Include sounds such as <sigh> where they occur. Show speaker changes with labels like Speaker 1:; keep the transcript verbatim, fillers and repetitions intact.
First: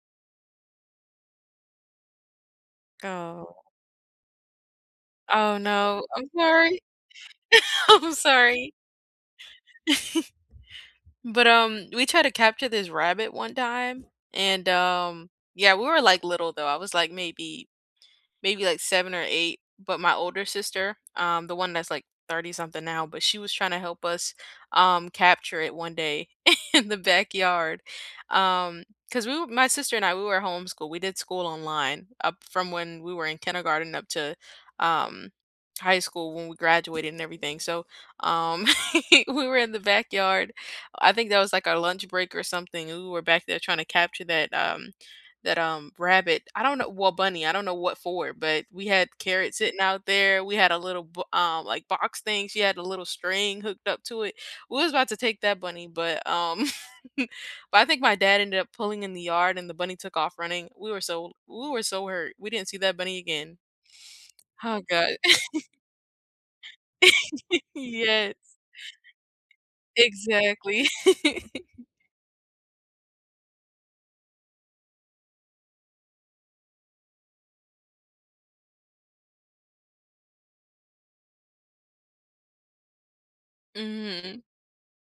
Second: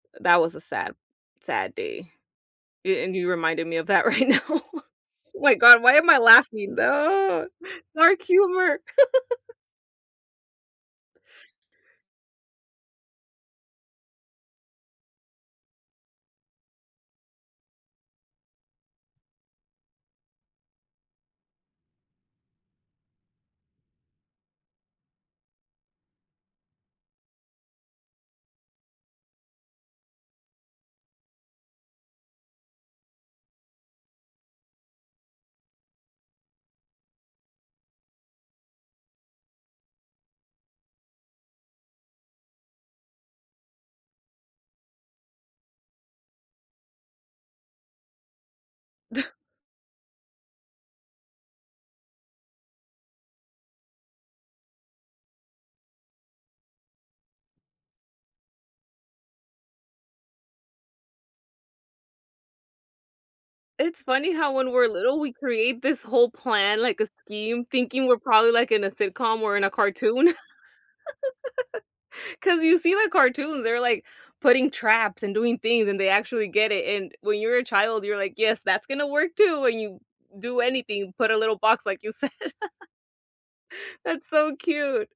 Speaker 1: That was a sad sad day. A and you
Speaker 2: Oh.
Speaker 1: reminded me of that right now, my
Speaker 2: Oh,
Speaker 1: god, why
Speaker 2: no,
Speaker 1: am I
Speaker 2: I'm
Speaker 1: laughing?
Speaker 2: sorry,
Speaker 1: No,
Speaker 2: <laughs> I'm
Speaker 1: dark
Speaker 2: sorry.
Speaker 1: humor. <chuckles>
Speaker 2: <chuckles> But, um, we tried to capture this rabbit one time, and, um, yeah, we were, like, little, though, I was, like, maybe maybe, like, seven or eight, but my older sister, um, the one that's, like, thirty-something now, but she was tryna help us, um, capture it one day in the backyard. Um, 'cause we w my sister and I, we were homeschooled, we did school online up from when we were in kindergarten up to, um, high school when we graduated and everything, so, um, <chuckles> we were in the backyard, I think that was, like, our lunch break or something, and we were back there trying to capture that, um that, um, rabbit, I don't know well bunny, I don't know what for, but we had
Speaker 1: <chuckles>
Speaker 2: carrots sitting out there, we had a little bo um, like, box thing, she had a little string hooked up to it, we was about to take that bunny, but, um <chuckles> but I think my dad ended up pulling in the yard and the bunny took off running, we were so we were so hurt, we didn't see that bunny again.
Speaker 1: It's funny how when
Speaker 2: Oh
Speaker 1: we're
Speaker 2: god.
Speaker 1: little, we
Speaker 2: <chuckles>
Speaker 1: create this whole plan, like a
Speaker 2: <chuckles>
Speaker 1: scheme, thinking we're probably,
Speaker 2: Yes.
Speaker 1: like, in a sitcom or in a cartoon.
Speaker 2: Exactly. <chuckles>
Speaker 1: <laughs> 'cause you see the cartoons, they're, like, putting traps and doing things, and they actually get it, and when you're a child, you're like, "Yes, that's gonna work too." And you do anything, put a little box like you said. <chuckles> That's
Speaker 2: Mhm.
Speaker 1: so cute.